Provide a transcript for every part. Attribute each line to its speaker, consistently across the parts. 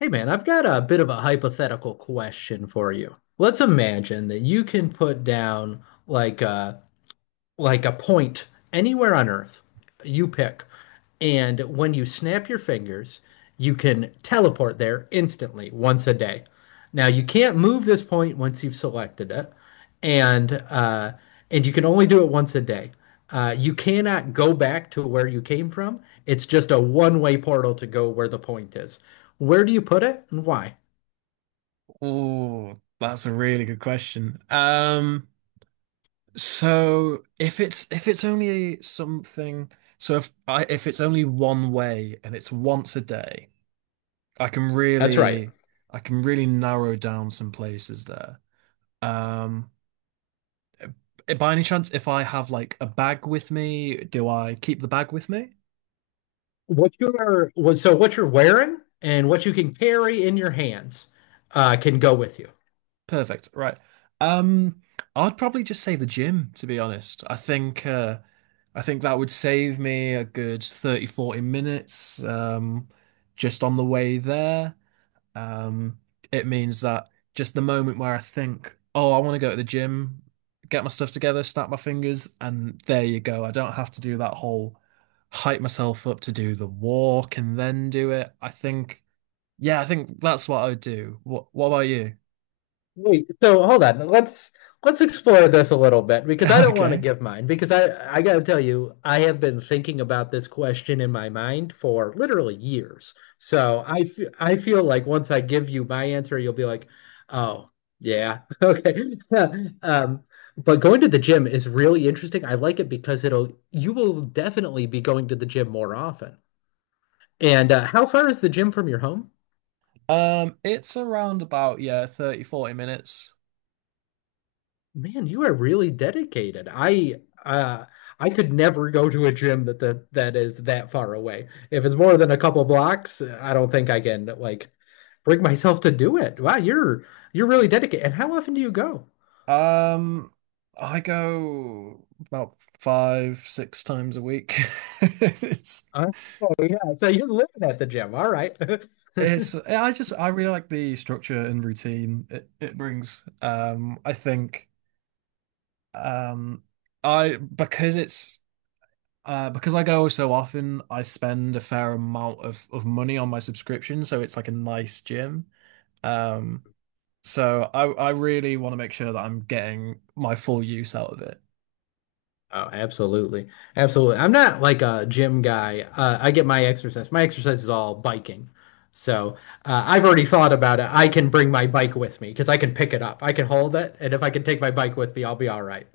Speaker 1: Hey man, I've got a bit of a hypothetical question for you. Let's imagine that you can put down like a point anywhere on Earth, you pick. And when you snap your fingers, you can teleport there instantly once a day. Now, you can't move this point once you've selected it, and uh, and you can only do it once a day. You cannot go back to where you came from. It's just a one-way portal to go where the point is. Where do you put it and why?
Speaker 2: Oh, that's a really good question. So if it's only something, so if it's only one way and it's once a day, I can
Speaker 1: That's right.
Speaker 2: really I can really narrow down some places there. Um, by any chance, if I have like a bag with me, do I keep the bag with me?
Speaker 1: So what you're wearing and what you can carry in your hands can go with you.
Speaker 2: Perfect. Right. Um, I'd probably just say the gym, to be honest. I think I think that would save me a good 30, 40 minutes just on the way there. Um it means that just the moment where I think, oh, I want to go to the gym, get my stuff together, snap my fingers, and there you go. I don't have to do that whole hype myself up to do the walk and then do it. I think, yeah, I think that's what I would do. What about you?
Speaker 1: Wait, so hold on. Let's explore this a little bit because I don't want to
Speaker 2: Okay.
Speaker 1: give mine because I got to tell you I have been thinking about this question in my mind for literally years. So I feel like once I give you my answer, you'll be like, oh yeah, okay. Um, but going to the gym is really interesting. I like it because it'll you will definitely be going to the gym more often. And how far is the gym from your home?
Speaker 2: It's around about, yeah, 30, 40 minutes.
Speaker 1: Man, you are really dedicated. I could never go to a gym that is that far away. If it's more than a couple blocks, I don't think I can like bring myself to do it. Wow, you're really dedicated. And how often do you go?
Speaker 2: Um, I go about five, six times a week. It's,
Speaker 1: Uh, oh yeah, so you're living at the gym. All right.
Speaker 2: I just, I really like the structure and routine it brings. I think, um, because because I go so often, I spend a fair amount of money on my subscription. So it's like a nice gym. Um, So I really want to make sure that I'm getting my full use out of it.
Speaker 1: Oh, absolutely. Absolutely. I'm not like a gym guy. I get my exercise. My exercise is all biking. So I've already thought about it. I can bring my bike with me because I can pick it up. I can hold it. And if I can take my bike with me, I'll be all right.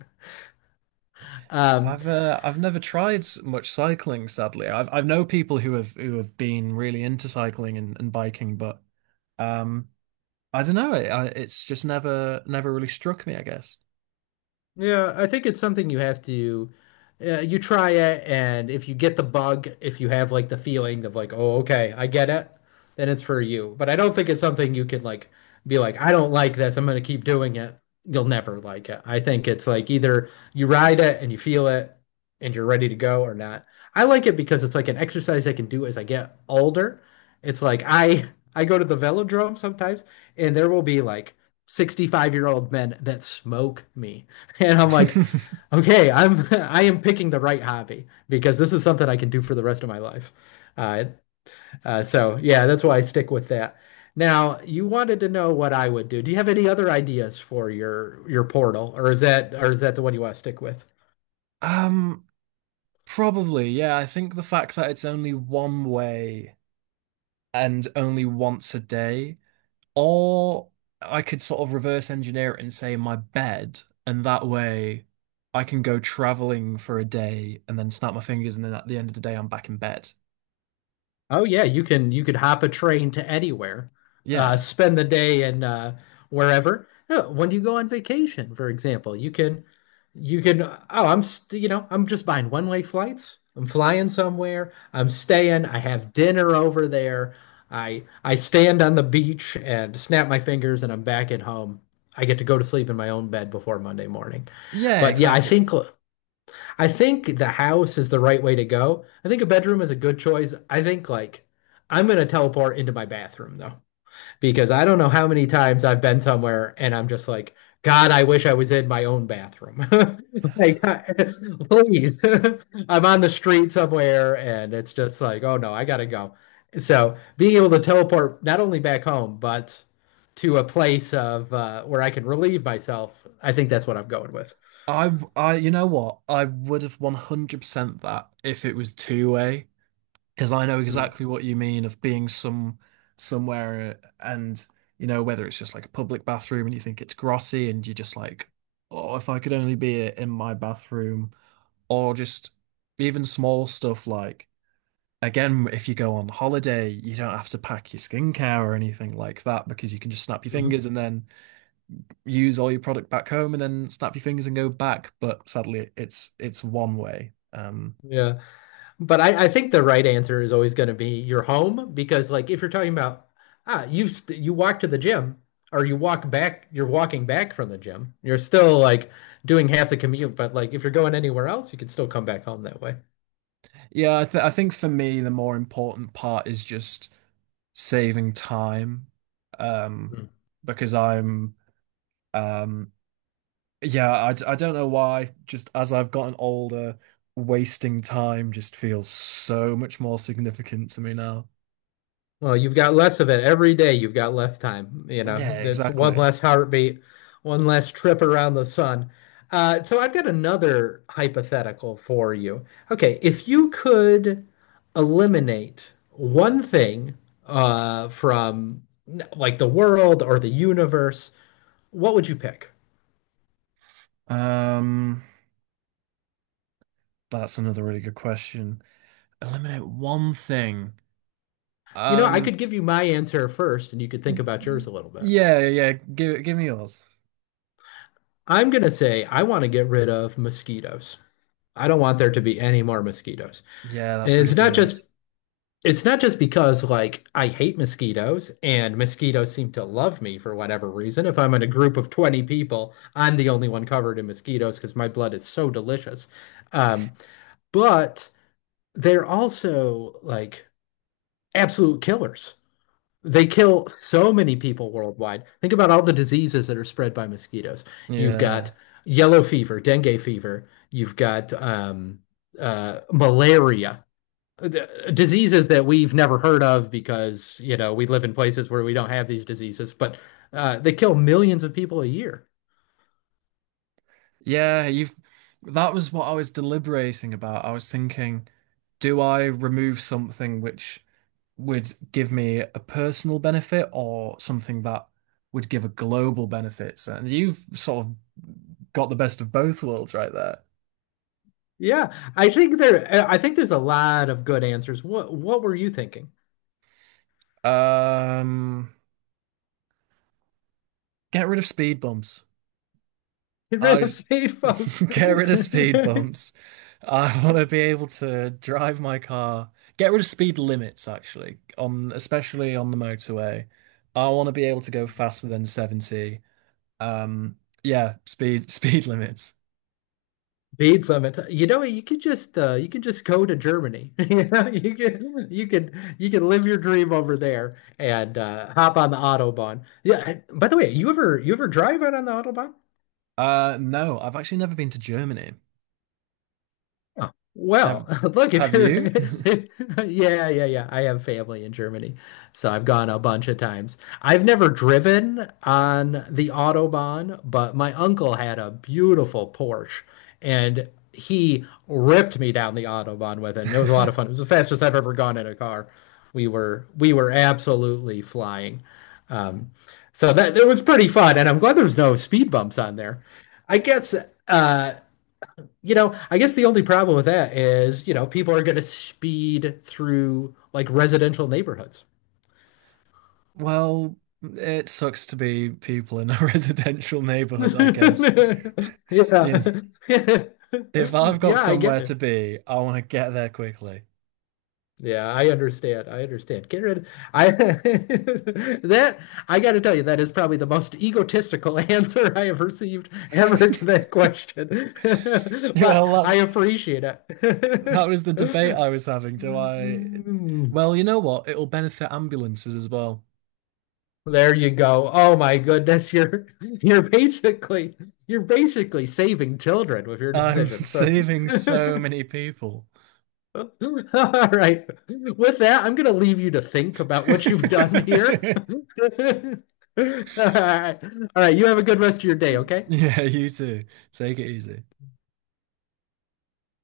Speaker 1: Um,
Speaker 2: I've never tried much cycling, sadly. I've know people who have been really into cycling and, biking, but um I don't know. It's just never really struck me, I guess.
Speaker 1: Yeah, I think it's something you have to you try it and if you get the bug, if you have like the feeling of like, "Oh, okay, I get it," then it's for you. But I don't think it's something you can like be like, "I don't like this. I'm going to keep doing it." You'll never like it. I think it's like either you ride it and you feel it and you're ready to go or not. I like it because it's like an exercise I can do as I get older. It's like I go to the velodrome sometimes and there will be like 65-year-old men that smoke me. And I'm like, okay, I'm I am picking the right hobby because this is something I can do for the rest of my life. Uh, so yeah, that's why I stick with that. Now, you wanted to know what I would do. Do you have any other ideas for your portal, or is that the one you want to stick with?
Speaker 2: Um, probably, yeah. I think the fact that it's only one way and only once a day, or I could sort of reverse engineer it and say my bed, and that way I can go traveling for a day and then snap my fingers, and then at the end of the day I'm back in bed.
Speaker 1: Oh yeah, you could hop a train to anywhere,
Speaker 2: Yeah.
Speaker 1: spend the day in wherever. Oh, when you go on vacation, for example, you can oh I'm st you know I'm just buying one-way flights. I'm flying somewhere. I'm staying. I have dinner over there. I stand on the beach and snap my fingers, and I'm back at home. I get to go to sleep in my own bed before Monday morning.
Speaker 2: Yeah,
Speaker 1: But yeah, I think.
Speaker 2: exactly.
Speaker 1: I think the house is the right way to go. I think a bedroom is a good choice. I think like I'm gonna teleport into my bathroom though because I don't know how many times I've been somewhere and I'm just like, God, I wish I was in my own bathroom. Like, please. I'm on the street somewhere and it's just like, oh no, I gotta go. So being able to teleport not only back home, but to a place of where I can relieve myself, I think that's what I'm going with.
Speaker 2: I you know what? I would have 100% that if it was two way, because I know
Speaker 1: Hmm.
Speaker 2: exactly what you mean of being somewhere and you know whether it's just like a public bathroom and you think it's grotty and you're just like, oh, if I could only be in my bathroom, or just even small stuff like, again, if you go on holiday you don't have to pack your skincare or anything like that because you can just snap your
Speaker 1: Mm-hmm.
Speaker 2: fingers and then use all your product back home and then snap your fingers and go back, but sadly it's one way.
Speaker 1: Yeah. But I think the right answer is always going to be your home because, like, if you're talking about you walk to the gym or you walk back, you're walking back from the gym. You're still like doing half the commute, but like if you're going anywhere else, you can still come back home that way.
Speaker 2: Yeah, I think for me the more important part is just saving time. um because I'm um yeah, I don't know why, just as I've gotten older, wasting time just feels so much more significant to me now.
Speaker 1: Well, you've got less of it every day. You've got less time. You know,
Speaker 2: Yeah,
Speaker 1: that's one
Speaker 2: exactly.
Speaker 1: less heartbeat, one less trip around the sun. So I've got another hypothetical for you. Okay, if you could eliminate one thing from like the world or the universe, what would you pick?
Speaker 2: um that's another really good question. Eliminate one thing.
Speaker 1: You know, I
Speaker 2: um
Speaker 1: could give you my answer first, and you could think about yours a little bit.
Speaker 2: yeah, yeah, yeah, give me yours.
Speaker 1: I'm gonna say I want to get rid of mosquitoes. I don't want there to be any more mosquitoes.
Speaker 2: Yeah,
Speaker 1: And
Speaker 2: that's really good.
Speaker 1: it's not just because like I hate mosquitoes and mosquitoes seem to love me for whatever reason. If I'm in a group of 20 people, I'm the only one covered in mosquitoes because my blood is so delicious. Um, but they're also like absolute killers. They kill so many people worldwide. Think about all the diseases that are spread by mosquitoes. You've got
Speaker 2: Yeah.
Speaker 1: yellow fever, dengue fever, you've got malaria diseases that we've never heard of because, you know, we live in places where we don't have these diseases, but they kill millions of people a year.
Speaker 2: Yeah, you've that was what I was deliberating about. I was thinking, do I remove something which would give me a personal benefit or something that would give a global benefit? So- And you've sort of got the best of both worlds right there.
Speaker 1: I think there's a lot of good answers. What were you thinking?
Speaker 2: Um, get rid of speed bumps.
Speaker 1: Red
Speaker 2: I
Speaker 1: state folks.
Speaker 2: get rid of speed bumps. I want to be able to drive my car. Get rid of speed limits, actually, on, especially on the motorway. I want to be able to go faster than 70. Um, yeah, speed speed limits.
Speaker 1: Speed limits. You know, you could just go to Germany. You know, you could live your dream over there and hop on the Autobahn. Yeah. I- By the way, you ever drive out on the Autobahn?
Speaker 2: No, I've actually never been to Germany.
Speaker 1: Oh,
Speaker 2: Have
Speaker 1: well, look, if
Speaker 2: have
Speaker 1: you're,
Speaker 2: you?
Speaker 1: yeah. I have family in Germany, so I've gone a bunch of times. I've never driven on the Autobahn, but my uncle had a beautiful Porsche and he ripped me down the Autobahn with it. And it was a lot of fun. It was the fastest I've ever gone in a car. We were absolutely flying. Um, it was pretty fun. And I'm glad there was no speed bumps on there. I guess, uh, you know, I guess the only problem with that is, you know, people are going to speed through like residential neighborhoods.
Speaker 2: Well, it sucks to be people in a residential neighborhood, I guess. You know,
Speaker 1: Yeah.
Speaker 2: if I've got
Speaker 1: Yeah, I get
Speaker 2: somewhere to
Speaker 1: it.
Speaker 2: be, I want to get there quickly.
Speaker 1: Yeah, I understand. I understand. Get rid I that I got to tell you, that is probably the most egotistical answer I have received ever to that question. But
Speaker 2: Well,
Speaker 1: I appreciate
Speaker 2: that
Speaker 1: it.
Speaker 2: was the debate I was having. Do I? Well, you know what? It'll benefit ambulances as well.
Speaker 1: There you go. Oh my goodness, you're basically saving children with your
Speaker 2: I'm
Speaker 1: decision. So
Speaker 2: saving so many people.
Speaker 1: all right. With that, I'm gonna leave you to think about what you've done here. All right. All right, you have a good rest of your day, okay?
Speaker 2: Yeah, you too. Take it easy.